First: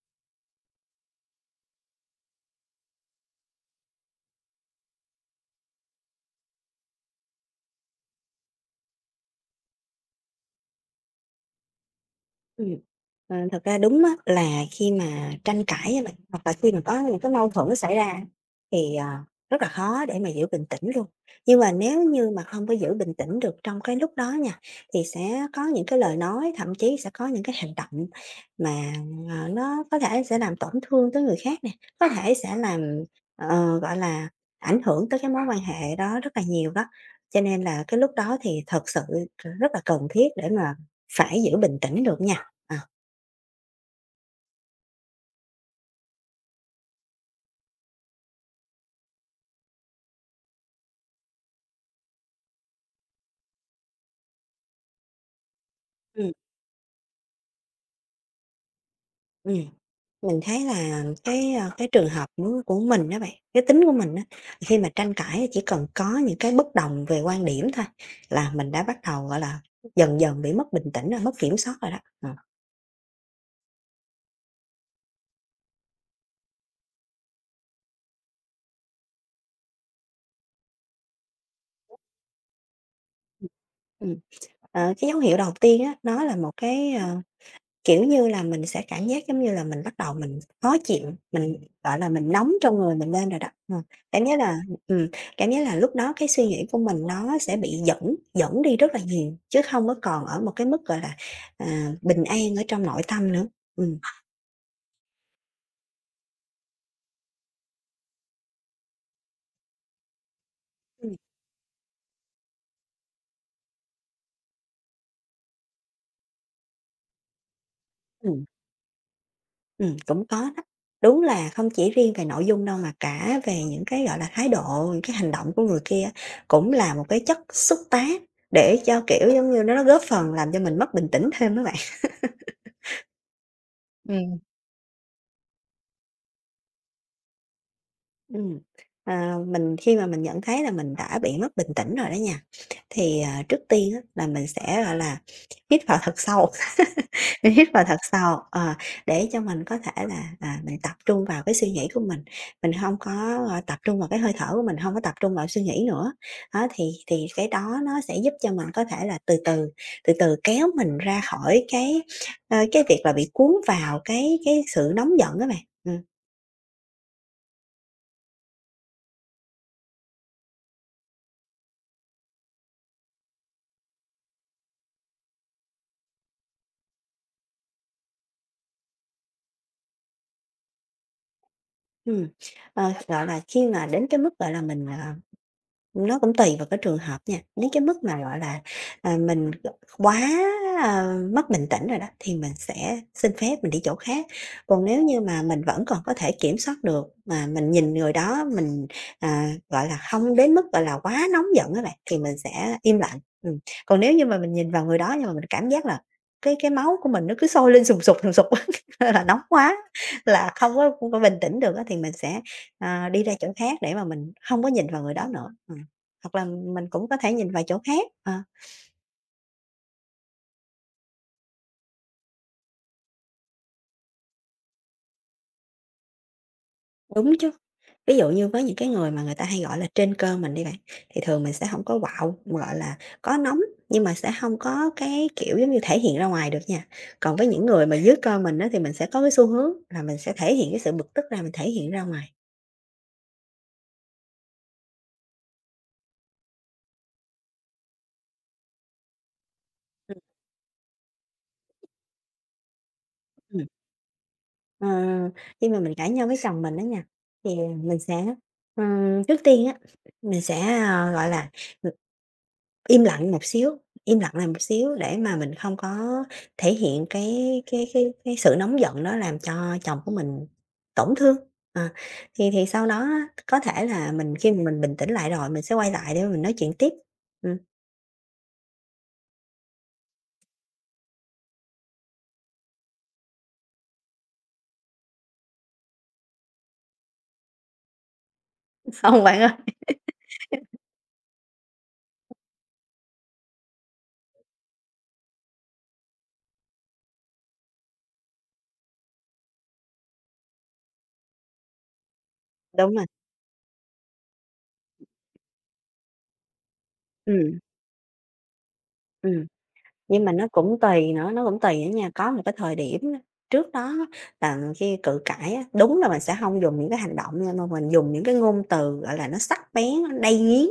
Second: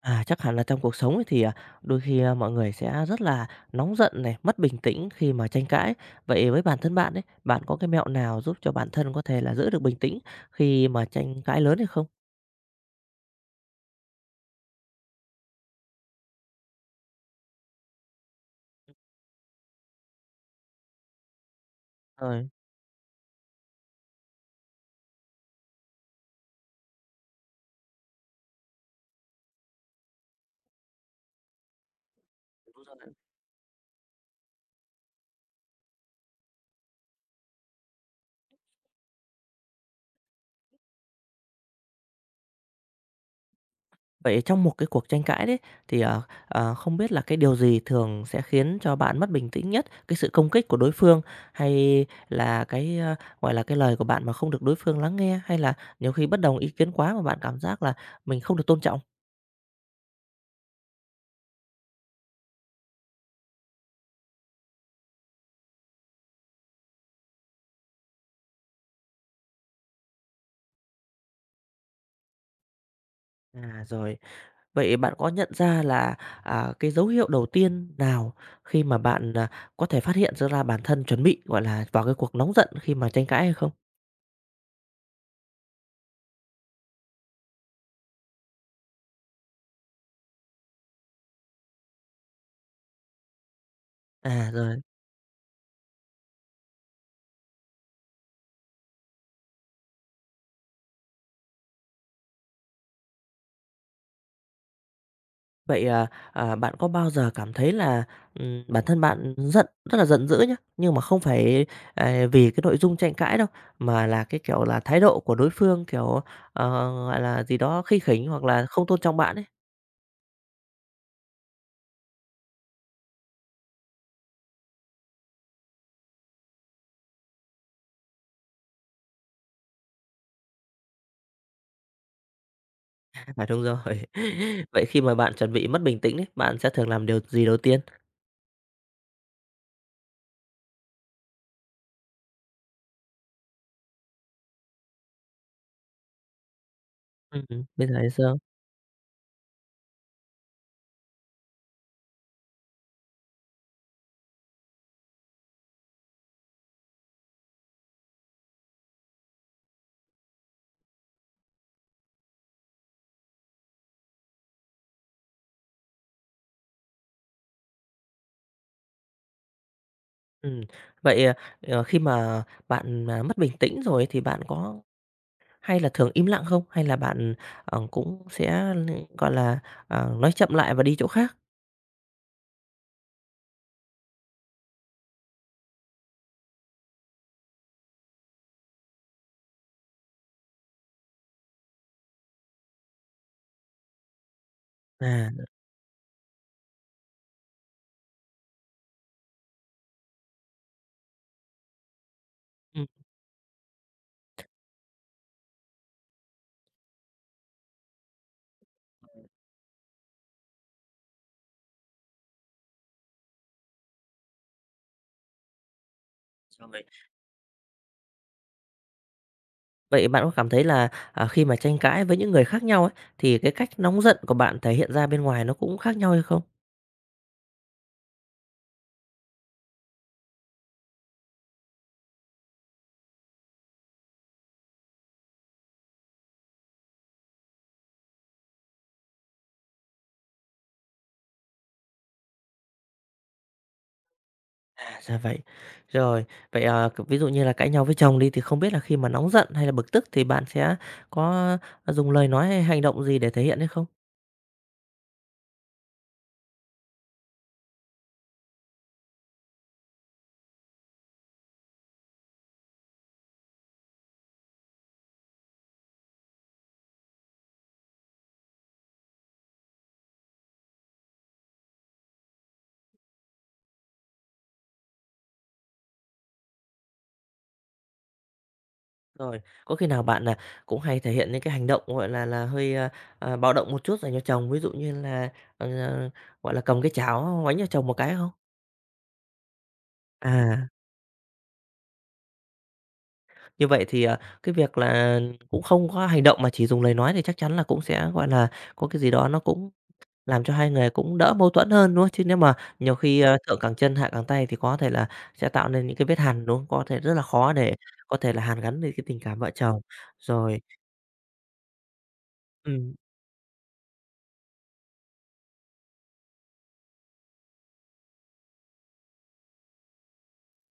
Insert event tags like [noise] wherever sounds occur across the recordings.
Chắc hẳn là trong cuộc sống thì đôi khi, mọi người sẽ rất là nóng giận này, mất bình tĩnh khi mà tranh cãi. Vậy với bản thân bạn ấy, bạn có cái mẹo nào giúp cho bản thân có thể là giữ được bình tĩnh khi mà tranh cãi lớn hay không? Ừm, thật ra đúng á, là khi mà tranh cãi á bạn, hoặc là khi mà có những cái mâu thuẫn xảy ra thì, rất là khó để mà giữ bình tĩnh luôn. Nhưng mà nếu như mà Rồi, không có giữ bình tĩnh được trong cái lúc đó nha, thì sẽ có những cái lời nói, thậm chí sẽ có những cái hành động mà, nó có thể sẽ làm tổn thương tới người khác nè, có thể sẽ làm, gọi là, ảnh hưởng tới cái mối quan hệ đó rất là nhiều đó. Cho nên là cái lúc đó thì thật sự rất là cần thiết để mà phải giữ bình tĩnh được nha. À. vậy trong một cái cuộc tranh cãi đấy thì, không biết là cái điều gì thường sẽ khiến cho bạn mất bình tĩnh nhất? Cái sự công kích của đối phương hay là cái cái lời của bạn mà không được đối phương lắng nghe, hay là nhiều khi Ừm, bất đồng ý kiến quá mà bạn cảm giác là mình không được tôn trọng? ừm. Mình thấy là cái trường hợp của mình đó bạn, cái tính của mình đó khi mà tranh cãi chỉ cần có những cái bất đồng về quan điểm thôi là mình đã bắt đầu, gọi là, dần dần bị mất bình tĩnh rồi, mất kiểm soát rồi đó. Ờ. À, rồi. Vậy bạn có nhận ra là, cái dấu hiệu đầu tiên nào khi mà bạn có thể phát hiện ra bản thân chuẩn bị, gọi là, vào cái cuộc nóng giận khi mà tranh cãi hay không? Ừm, cái dấu hiệu đầu tiên á, nó là một cái, kiểu như là, mình sẽ cảm giác giống như là mình bắt đầu mình khó chịu, gọi là, mình nóng trong người mình lên rồi đó. Cảm giác À, là rồi. ừm, cảm giác là lúc đó cái suy nghĩ của mình nó sẽ bị dẫn dẫn đi rất là nhiều, chứ không có còn ở một cái mức, gọi là, bình an ở trong nội tâm nữa. Ừm, Vậy, bạn có bao giờ cảm thấy là bản thân bạn giận rất là giận dữ nhá, nhưng mà Ừm. không phải vì cái nội dung tranh cãi đâu, mà là cái, kiểu là, thái độ của đối phương, kiểu, ờ, gì đó, khinh khỉnh ừm, hoặc là không tôn trọng bạn ấy? cũng có đó. Đúng là không chỉ riêng về nội dung đâu mà cả về những cái, gọi là, thái độ, những cái hành động của người kia á, cũng là một cái chất xúc tác để cho, kiểu, giống như, nó góp phần làm cho mình mất bình tĩnh thêm đó bạn. À, đúng rồi. Ừm. [laughs] Vậy khi mà bạn chuẩn bị mất bình tĩnh ấy, bạn sẽ thường làm điều gì đầu tiên? Ừm, mình khi mà mình nhận thấy là mình đã bị mất bình tĩnh rồi đó nha, thì, trước tiên á là mình sẽ, gọi là, hít vào thật sâu, [laughs] mình hít vào Bây giờ thật thì sâu, sao? Để cho mình có thể là, mình tập trung vào cái suy nghĩ của mình không có, tập trung vào cái hơi thở của mình, không có tập trung vào suy nghĩ nữa. Đó, thì cái đó nó sẽ giúp cho mình có thể là từ từ, từ từ kéo mình ra khỏi cái việc là bị cuốn vào cái sự nóng giận đó bạn. Ừm, vậy, khi mà bạn mất bình tĩnh rồi thì bạn có hay là thường im lặng không? Hay là bạn cũng sẽ, gọi là, nói chậm lại và đi chỗ khác? Ừm, gọi là, khi mà đến cái mức, gọi là, nó cũng tùy vào cái trường hợp nha, nếu cái mức mà, gọi là, mình quá, à, mất bình tĩnh rồi đó, thì mình sẽ xin phép mình đi chỗ khác. Còn nếu như À, mà mình vẫn còn có thể kiểm soát được, mà mình nhìn người đó mình, gọi là, không đến mức, gọi là, quá nóng giận các bạn, thì mình sẽ ừm, im lặng. Còn nếu như mà mình nhìn vào người đó nhưng mà mình cảm giác là cái máu của mình nó cứ sôi lên sùng sục [laughs] là nóng quá, là không có bình tĩnh được á, thì mình sẽ, đi ra chỗ khác để mà mình không có nhìn vào người đó nữa. Ừm. Hoặc là rồi. mình cũng có thể nhìn vào chỗ khác, Vậy bạn có cảm thấy là khi mà tranh cãi với những người khác nhau ấy, thì cái cách nóng giận của bạn thể hiện ra bên ngoài nó cũng khác nhau hay không? đúng chứ. Ví dụ như với những cái người mà người ta hay gọi là trên cơ mình đi bạn, thì thường mình sẽ không có quạu, gọi là, có nóng nhưng mà sẽ không có cái, kiểu, giống như thể hiện ra ngoài được nha. Còn với những người mà dưới cơ mình á, thì mình sẽ có cái xu hướng là mình sẽ thể hiện cái sự bực tức ra, mình thể hiện ra ngoài. À, ra vậy. Rồi, vậy, ờ, c ví dụ như là cãi nhau với chồng đi thì không biết là khi mà nóng giận hay là bực tức thì bạn sẽ có dùng lời nói hay hành động gì để thể hiện Ừm, hay không? ờ, khi mà mình cãi nhau với chồng mình đó nha, thì mình sẽ, trước tiên á, mình sẽ, gọi là im lặng một xíu, im lặng lại một xíu để mà mình không có thể hiện cái sự nóng giận đó làm cho chồng của mình tổn thương. Ờ, thì sau đó á, có thể là mình khi mà mình bình tĩnh lại rồi, mình sẽ quay lại để mà mình nói chuyện tiếp. Ừm. Rồi, có khi nào bạn, là cũng hay thể hiện những cái hành động, gọi là, hơi bạo động một chút dành cho chồng, ví dụ như là, ờ, ờ, gọi là, cầm cái chảo đánh cho chồng một cái không? [laughs] Không bạn ơi. À, Như vậy thì cái việc là cũng không có hành động mà chỉ dùng lời nói thì chắc chắn là cũng sẽ, gọi là, có cái gì đó nó cũng làm cho hai người cũng đỡ mâu thuẫn hơn, đúng không? Chứ nếu mà Đúng nhiều rồi, khi, thượng cẳng chân hạ cẳng tay thì có thể là sẽ tạo nên những cái vết hằn, đúng không? Có thể rất là ừ, khó để có thể là hàn gắn lên cái tình ừ. cảm vợ chồng. Nhưng mà nó Rồi, cũng tùy nữa, nó cũng tùy nữa nha. Có một cái thời ừm, điểm á, trước đó á, là khi cự cãi á, đúng là mình sẽ không dùng những cái hành động nha, mà mình dùng những cái ngôn từ, gọi là, nó sắc bén, nó đay nghiến,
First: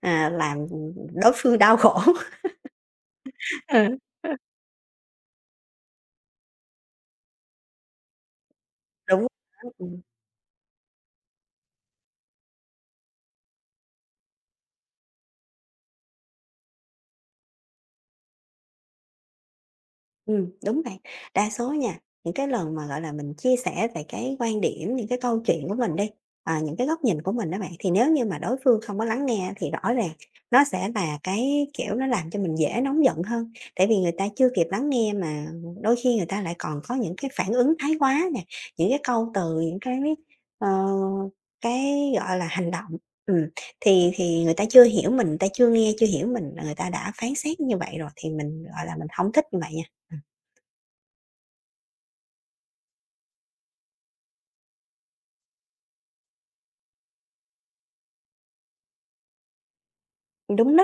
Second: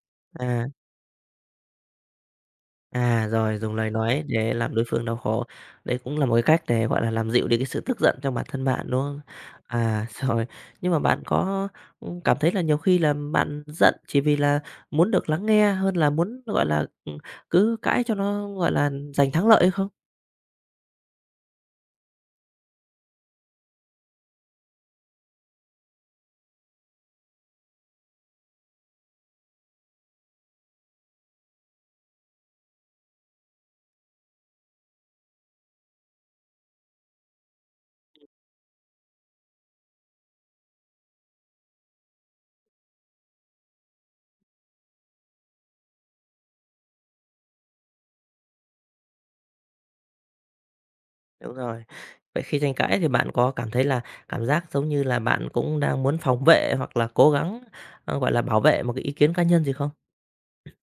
làm à. đối phương đau khổ. [laughs] À, rồi, dùng lời Ừ. nói để làm đối phương đau khổ. Đấy cũng là một cái cách để, gọi là, làm dịu đi cái sự tức giận trong bản thân bạn, đúng không? Đúng. Ừm. À, [laughs] rồi, nhưng mà bạn có cảm thấy là nhiều khi là bạn giận chỉ vì là muốn được lắng nghe hơn là muốn, gọi là, cứ cãi cho nó, gọi là, giành thắng lợi hay không? Đúng bạn. Đa số nha, những cái lần mà, gọi là, mình chia sẻ về cái quan điểm, những cái câu chuyện của mình đi, những cái góc nhìn của mình đó bạn, thì nếu như mà đối phương không có lắng nghe thì rõ ràng nó sẽ là cái, kiểu, nó làm cho mình dễ nóng giận hơn. Tại vì người ta chưa kịp lắng nghe mà đôi khi người ta lại còn có những cái phản ứng thái quá nè, những cái câu từ, những ờ, gọi là, hành động. Ừm, thì người ta chưa hiểu mình, người ta chưa nghe, chưa hiểu mình là người ta đã phán xét như vậy rồi, thì mình, gọi là, mình không thích như vậy nha. Đúng rồi. Vậy khi tranh cãi thì bạn có cảm thấy là cảm giác giống như là bạn cũng đang muốn phòng vệ hoặc là cố gắng, gọi là, bảo vệ một cái ý kiến cá nhân gì không? Đúng đó.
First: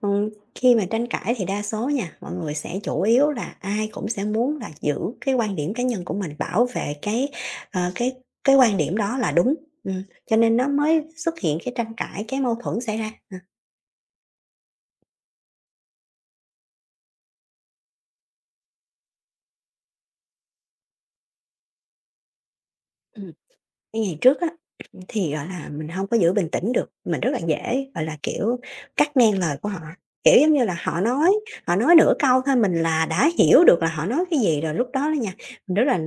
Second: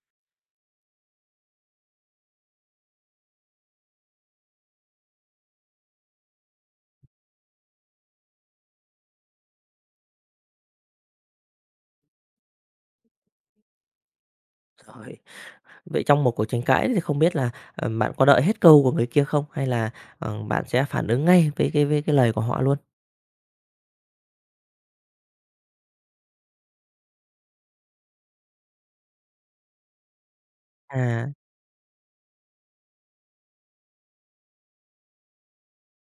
Khi mà tranh cãi thì đa số nha, mọi người sẽ chủ yếu là ai cũng sẽ muốn là giữ cái quan điểm cá nhân của mình, bảo vệ cái, ờ, cái quan điểm đó là đúng, cho nên nó mới xuất hiện cái tranh cãi, cái mâu thuẫn xảy ra. À, Rồi. Vậy trong một cuộc tranh cãi thì không biết là, bạn có đợi hết câu của người kia không? Hay là, bạn sẽ phản ứng ngay với với cái lời của họ luôn? ngày trước á, thì, gọi là, mình không có giữ bình tĩnh được, mình rất là dễ, gọi là, kiểu, cắt ngang lời của họ. Kiểu, giống như là, họ À, nói họ nói nửa câu thôi mình là đã hiểu được là họ nói cái gì rồi, lúc đó đó nha, mình rất là,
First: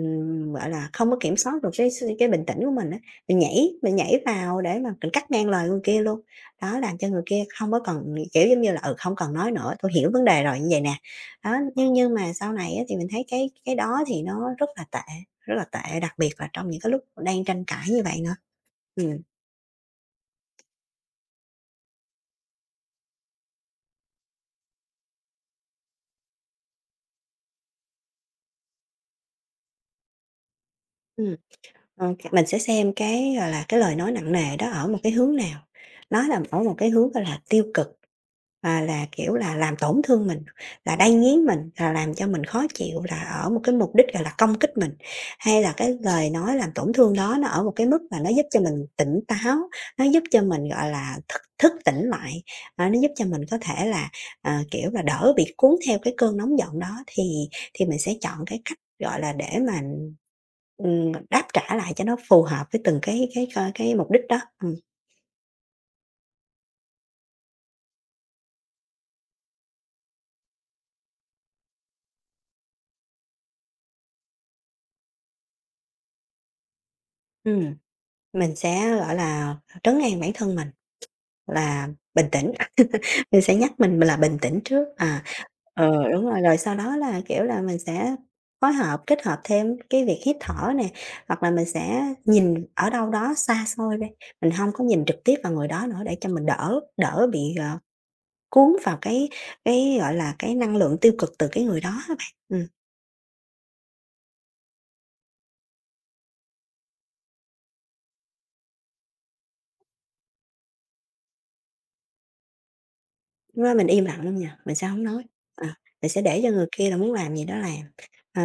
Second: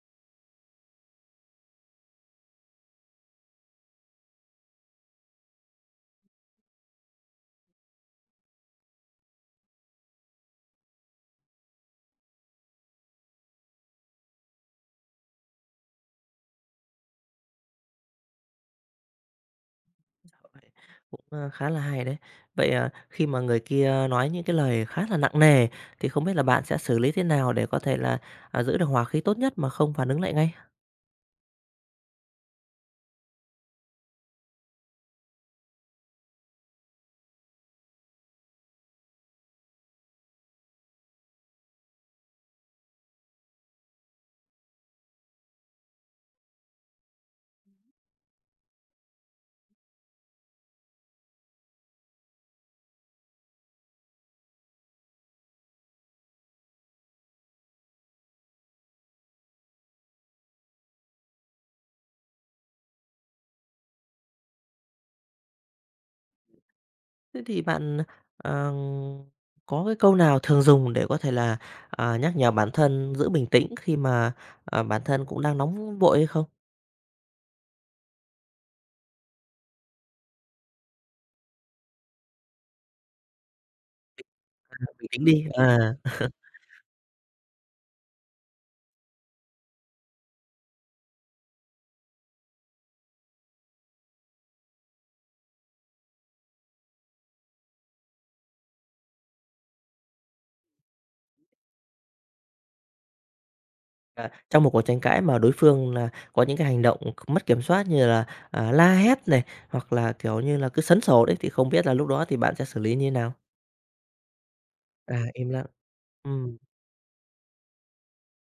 gọi là, không có kiểm soát được cái bình tĩnh của mình á, mình nhảy vào để mà mình cắt ngang lời người kia luôn. Đó, làm cho người kia không có cần, kiểu, giống như là, "Ừ, không cần nói nữa, tôi hiểu vấn đề rồi" như vậy nè. Đó, nhưng mà sau này á, thì mình thấy cái đó thì nó rất là tệ. Rất là tệ, đặc biệt là trong những cái lúc đang tranh cãi như vậy nữa. Ừm. Vậy cũng khá là hay đấy. Vậy, khi mà người kia nói những cái lời khá là nặng nề thì không biết là bạn sẽ xử lý thế nào để có thể là giữ được hòa khí tốt nhất mà không phản ứng lại ngay? Ừm. Ờ, c mình sẽ xem cái, gọi là, cái lời nói nặng nề đó ở một cái hướng nào, nó là ở một cái hướng, gọi là, tiêu cực, là, kiểu là, làm tổn thương mình, là đay nghiến mình, là làm cho mình khó chịu, là ở một cái mục đích, gọi là, công kích mình, hay là cái lời nói làm tổn thương đó nó ở một cái mức mà nó giúp cho mình tỉnh táo, nó giúp cho mình, gọi là, thức thức tỉnh lại, nó giúp cho mình có thể là, kiểu là, đỡ bị cuốn theo cái cơn nóng giận đó thì mình sẽ chọn cái cách, gọi là, để mà đáp trả lại cho nó phù hợp với từng cái mục đích đó. Ừm. Thế thì bạn, ờ, có cái câu nào thường dùng để có thể là nhắc nhở bản thân giữ bình tĩnh khi mà bản thân cũng đang nóng vội hay không? Ừm. Mình sẽ, gọi là, trấn an bản thân mình là bình tĩnh, [laughs] mình sẽ nhắc mình là bình tĩnh trước, Bình tĩnh đi, à. Đúng rồi, rồi sau đó là, kiểu là, mình sẽ phối hợp, kết hợp thêm cái việc hít thở nè, hoặc là mình sẽ nhìn ở đâu đó xa xôi đi, mình không có nhìn trực tiếp vào người đó nữa để cho mình đỡ đỡ bị, cuốn vào cái, gọi là, cái năng lượng tiêu cực từ cái người đó á bạn. Ừm. À, trong một cuộc tranh cãi mà đối phương là có những cái hành động mất kiểm soát như là la hét này, hoặc là, kiểu như là, cứ sấn sổ đấy, thì không biết là lúc đó thì bạn sẽ xử lý như thế nào? Lúc đó mình im lặng luôn nha, mình sẽ hổng nói, À, im lặng. ờ, mình sẽ để cho Ừm. người kia là muốn làm gì đó làm. Ờ,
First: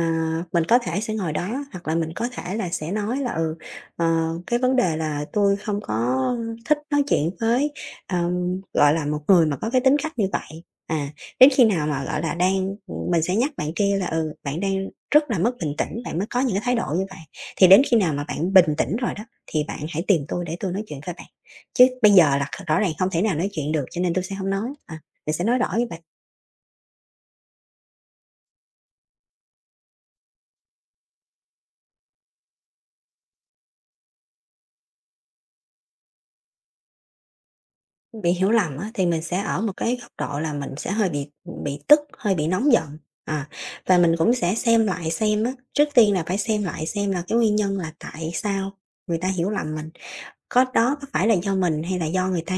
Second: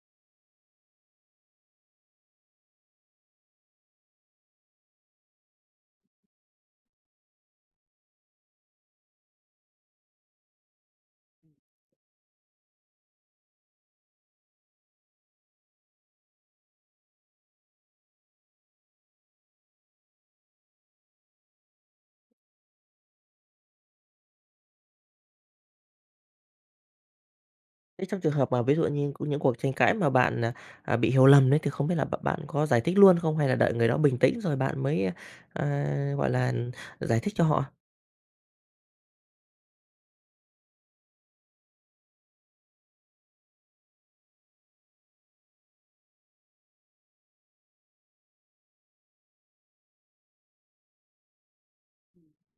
mình có thể sẽ ngồi đó, hoặc là mình có thể là sẽ nói là, ờ, cái vấn đề là tui không có thích nói chuyện với, gọi là, một người mà có cái tính cách như vậy. À, đến khi nào mà, gọi là, đang mình sẽ nhắc bạn kia là, ừ, bạn đang rất là mất bình tĩnh, bạn mới có những cái thái độ như vậy, thì đến khi nào mà bạn bình tĩnh rồi đó, thì bạn hãy tìm tui để tui nói chuyện với bạn, chứ bây giờ là rõ ràng không thể nào nói chuyện được cho nên tui sẽ hông nói. À. Mình sẽ nói rõ với bạn, Thế trong trường hợp mà ví dụ như có những cuộc tranh cãi mà bạn, bị hiểu lầm đấy, thì không biết là bạn có giải thích luôn không hay là đợi người đó bình tĩnh rồi bạn mới, gọi là, giải thích cho họ? bị hiểu lầm á, thì mình sẽ ở một cái góc độ là mình sẽ hơi bị tức, hơi bị nóng giận, à, và mình cũng sẽ xem lại xem á, trước tiên là phải xem lại xem là cái nguyên nhân là tại sao người ta hiểu lầm mình. Có đó có phải là do mình hay là do người ta?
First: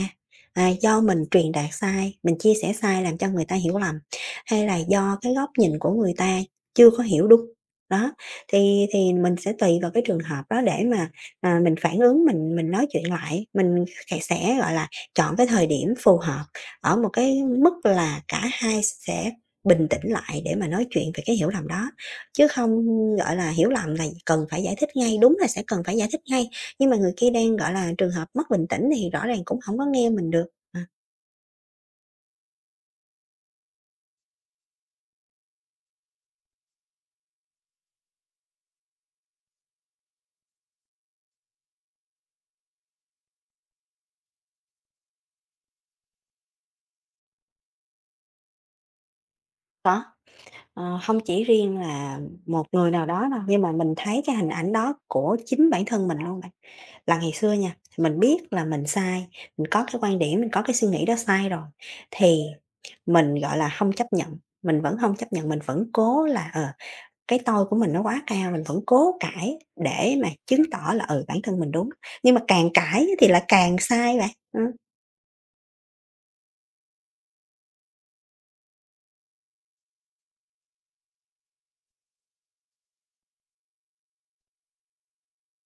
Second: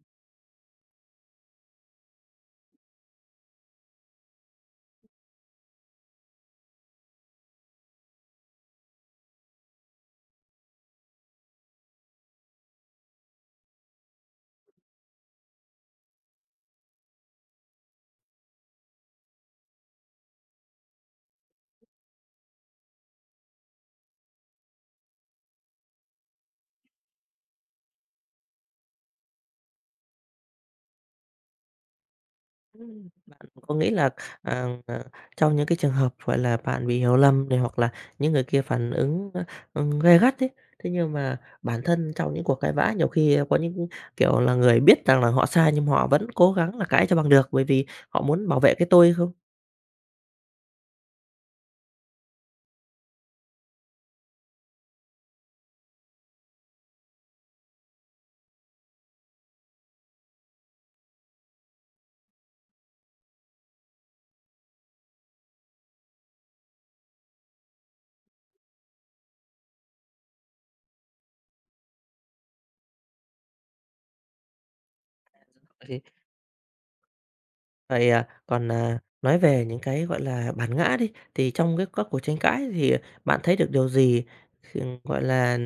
À, do mình truyền đạt sai, mình chia sẻ sai làm cho người ta hiểu lầm, hay là do cái góc nhìn của người ta chưa có hiểu đúng? Đó, thì mình sẽ tùy vào cái trường hợp đó để mà, mình phản ứng, mình nói chuyện lại, mình sẽ, gọi là, chọn cái thời điểm phù hợp, ở một cái mức là cả hai sẽ bình tĩnh lại để mà nói chuyện về cái hiểu lầm đó, chứ không, gọi là, hiểu lầm là cần phải giải thích ngay, đúng là sẽ cần phải giải thích ngay. Nhưng mà người kia đang, gọi là, trường hợp mất bình tĩnh thì rõ ràng cũng hổng có nghe mình được. À. Ừ. Có nghĩa là, à, ờ, trong những cái trường hợp, gọi là, bạn bị hiểu lầm này, hoặc là những người kia phản ứng, gay gắt ấy, thế nhưng mà bản thân trong những cuộc cãi vã nhiều khi có những, kiểu là, người biết rằng là họ sai nhưng họ vẫn cố gắng là cãi cho bằng được, bởi vì họ muốn bảo vệ cái tôi không? Có, hông chỉ riêng là một người nào đó đâu, nhưng mà mình thấy cái hình ảnh đó của chính bản thân mình luôn bạn. Là ngày xưa nha, mình biết là mình sai, mình có cái quan điểm, mình có cái suy nghĩ đó sai rồi, thì mình, gọi là, hông chấp nhận, mình vẫn hông chấp nhận, mình vẫn cố là, cái tôi của mình nó quá cao, mình vẫn cố cãi để mà chứng tỏ là, ừ, bản thân mình đúng, nhưng mà càng cãi thì lại càng sai bạn. Thì vậy, còn nói về những cái, gọi là, bản ngã đi, thì trong cái các cuộc tranh cãi thì bạn thấy được điều gì, gọi là,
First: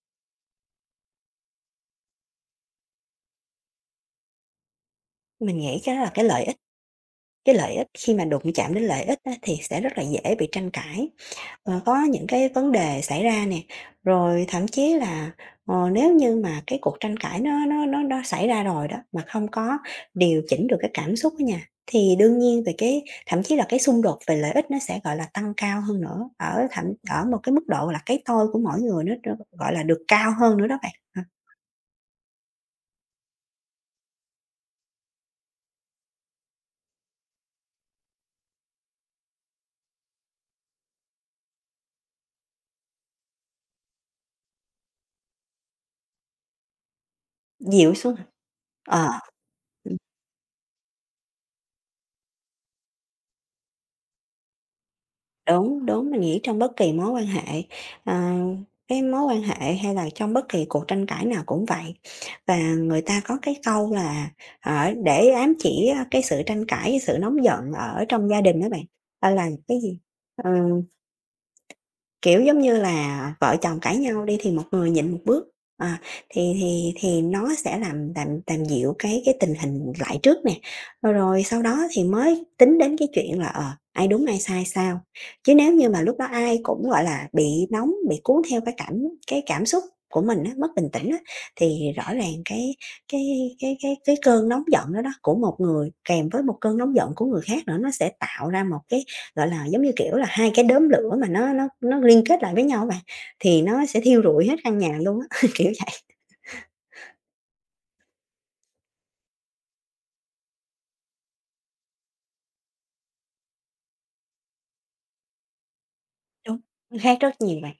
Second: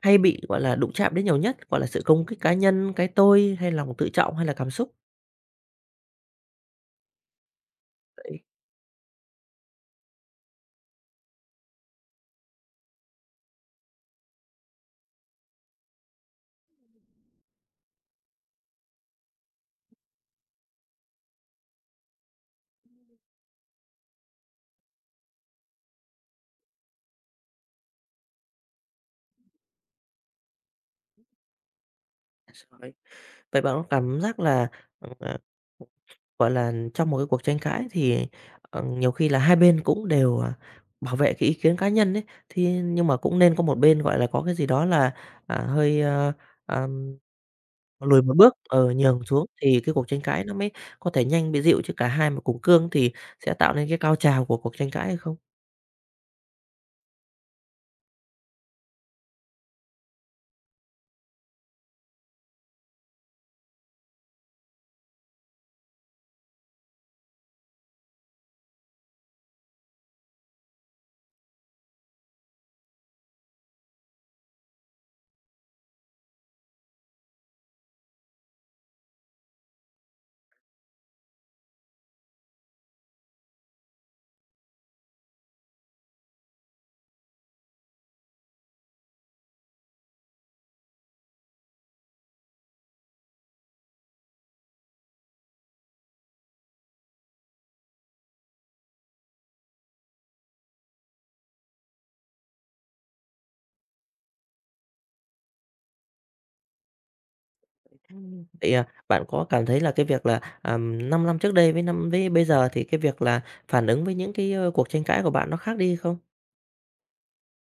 hay bị, gọi là, đụng chạm đến nhiều nhất? Gọi là, sự công kích cá nhân, cái tôi hay lòng tự trọng hay là cảm xúc? Mình nghĩ cái đó là cái lợi ích. Cái lợi ích khi mà Vậy đụng chạm đến lợi ích á, thì sẽ rất là dễ bị tranh cãi, và có những cái vấn đề xảy ra nè. Rồi thậm chí là, nếu như mà cái cuộc tranh cãi nó xảy ra rồi đó, mà không có điều chỉnh được cái cảm xúc á nha, thì đương nhiên về cái thậm chí là cái xung đột về lợi ích nó sẽ, gọi là, tăng cao hơn nữa, ở ở một cái mức độ là cái tôi của mỗi người nó, gọi là, được cao hơn nữa đó bạn, ờ, rồi. Vậy bạn có cảm giác là, ờ, ờ, gọi là, trong một cái cuộc tranh cãi thì, nhiều khi là hai bên cũng đều bảo vệ cái ý kiến cá nhân ấy, thì nhưng mà cũng nên có một bên, gọi là, có cái gì đó là, hơi, ờm, dịu xuống. lùi Hả? một bước, Ờ. nhường xuống thì cái cuộc tranh cãi nó mới có thể nhanh bị dịu, chứ cả hai mà cùng cương thì sẽ tạo nên cái cao trào của cuộc tranh cãi hay không? Đúng, đúng, mình nghĩ trong bất kỳ mối quan hệ, à, cái mối quan hệ hay là trong bất kỳ cuộc tranh cãi nào cũng vậy. Và người ta có cái câu là, để ám chỉ, cái sự tranh cãi, cái sự nóng giận ở trong gia đình á bạn, gọi là cái gì? Ờ Kiểu, giống như là, vợ chồng cãi nhau đi thì một người nhịn một bước, à, thì nó sẽ làm dịu cái tình hình lại trước nè, rồi rồi sau đó thì mới tính đến cái chuyện là, ai đúng ai sai sao. Chứ nếu như mà lúc đó ai cũng, gọi là, bị nóng, bị cuốn theo cái cảm xúc của mình á, mất bình tĩnh á, thì rõ ràng cái cơn nóng giận đó đó của một người kèm với một cơn nóng giận của người khác nữa nó sẽ tạo ra một cái. Gọi là, giống như kiểu là, hai cái đốm lửa mà nó liên kết lại với nhau á bạn, thì nó sẽ thiêu rụi hết căn nhà luôn á, [laughs] kiểu vậy. Ừm. Vậy, bạn có cảm thấy là cái việc là, 5 năm trước đây với năm với bây giờ thì cái việc là phản ứng với những cái cuộc tranh cãi của bạn nó khác đi không? Đúng. Khác rất nhiều bạn.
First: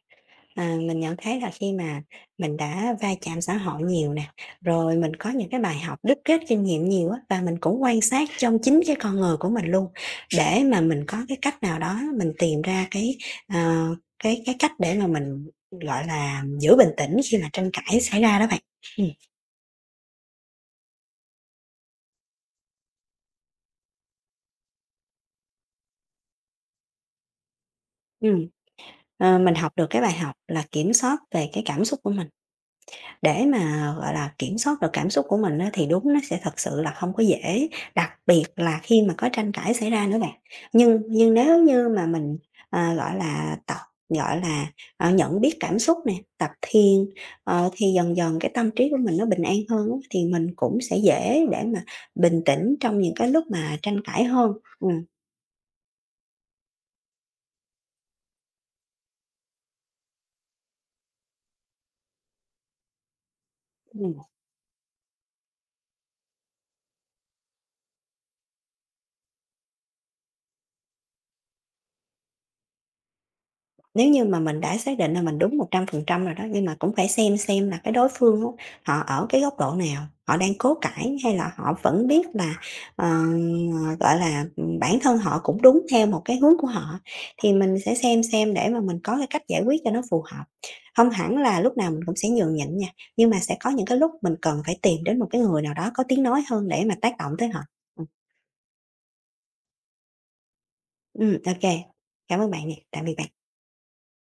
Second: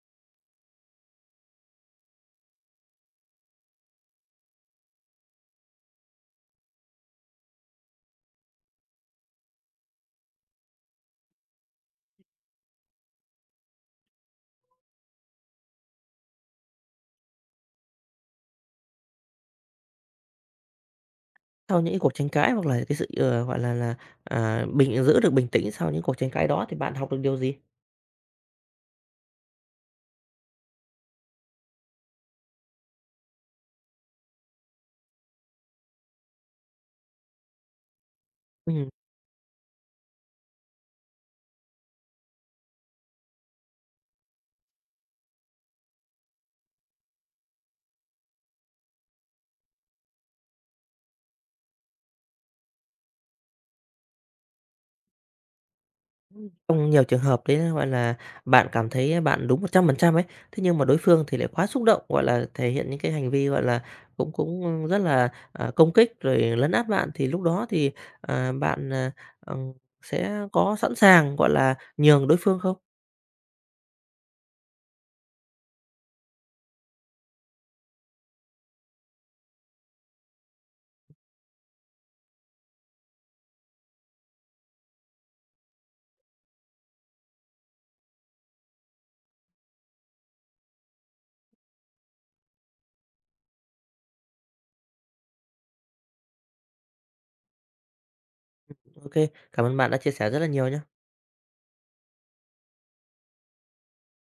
À, mình nhận thấy là khi mà mình đã va chạm xã hội nhiều nè, rồi mình có những cái bài học đúc kết kinh nghiệm nhiều á, và mình cũng quan sát trong chính cái con người của mình luôn, để mà mình có cái cách nào đó mình tìm ra cái, ờ, cái cách để mà mình, gọi là, giữ bình tĩnh khi mà tranh cãi xảy ra đó bạn. Ừ. Sau những cái cuộc tranh cãi hoặc là cái sự, ờ, gọi là, à, bình giữ được bình tĩnh sau những cuộc tranh cãi đó thì bạn học được điều gì? Ừm. Ờ, mình học được cái bài học là kiểm soát về cái cảm xúc của mình. Để mà, gọi là, kiểm soát được cảm xúc của mình á thì đúng nó sẽ thật sự là không có dễ, đặc biệt là Ừm. khi mà có tranh cãi xảy ra nữa bạn. Nhưng nếu như mà mình, gọi là, gọi là, nhận biết cảm xúc nè, tập thiền, thì dần dần cái tâm trí của mình nó bình an hơn á, thì mình cũng sẽ dễ để mà bình tĩnh trong những cái lúc mà tranh cãi hơn. Ừm, Trong nhiều trường hợp đấy, gọi là, bạn cảm thấy bạn đúng 100% ấy, thế nhưng mà đối phương thì lại quá xúc động, gọi là, thể hiện những cái hành vi, gọi là, ừm. cũng cũng rất là công kích rồi lấn át bạn, thì lúc đó thì bạn, ừm, sẽ có sẵn sàng, gọi là, nhường đối phương không? Nếu như mà mình đã xác định là mình đúng 100% rồi đó, nhưng mà cũng phải xem là cái đối phương á, họ ở cái góc độ nào, họ đang cố cãi hay là họ vẫn biết là, ờ, gọi là, ừ, bản thân họ cũng đúng theo một cái hướng của họ, thì mình sẽ xem để mà mình có cái cách giải quyết cho nó phù hợp. Không hẳn là lúc nào mình cũng sẽ nhường nhịn nha, nhưng mà sẽ có những cái lúc mình cần phải tìm đến một cái người nào đó có tiếng nói hơn để mà tác động tới họ. Ừ. OK, cảm ơn bạn đã chia sẻ rất là nhiều nhé. Ừ, ok. Cảm ơn bạn nè, tạm biệt bạn.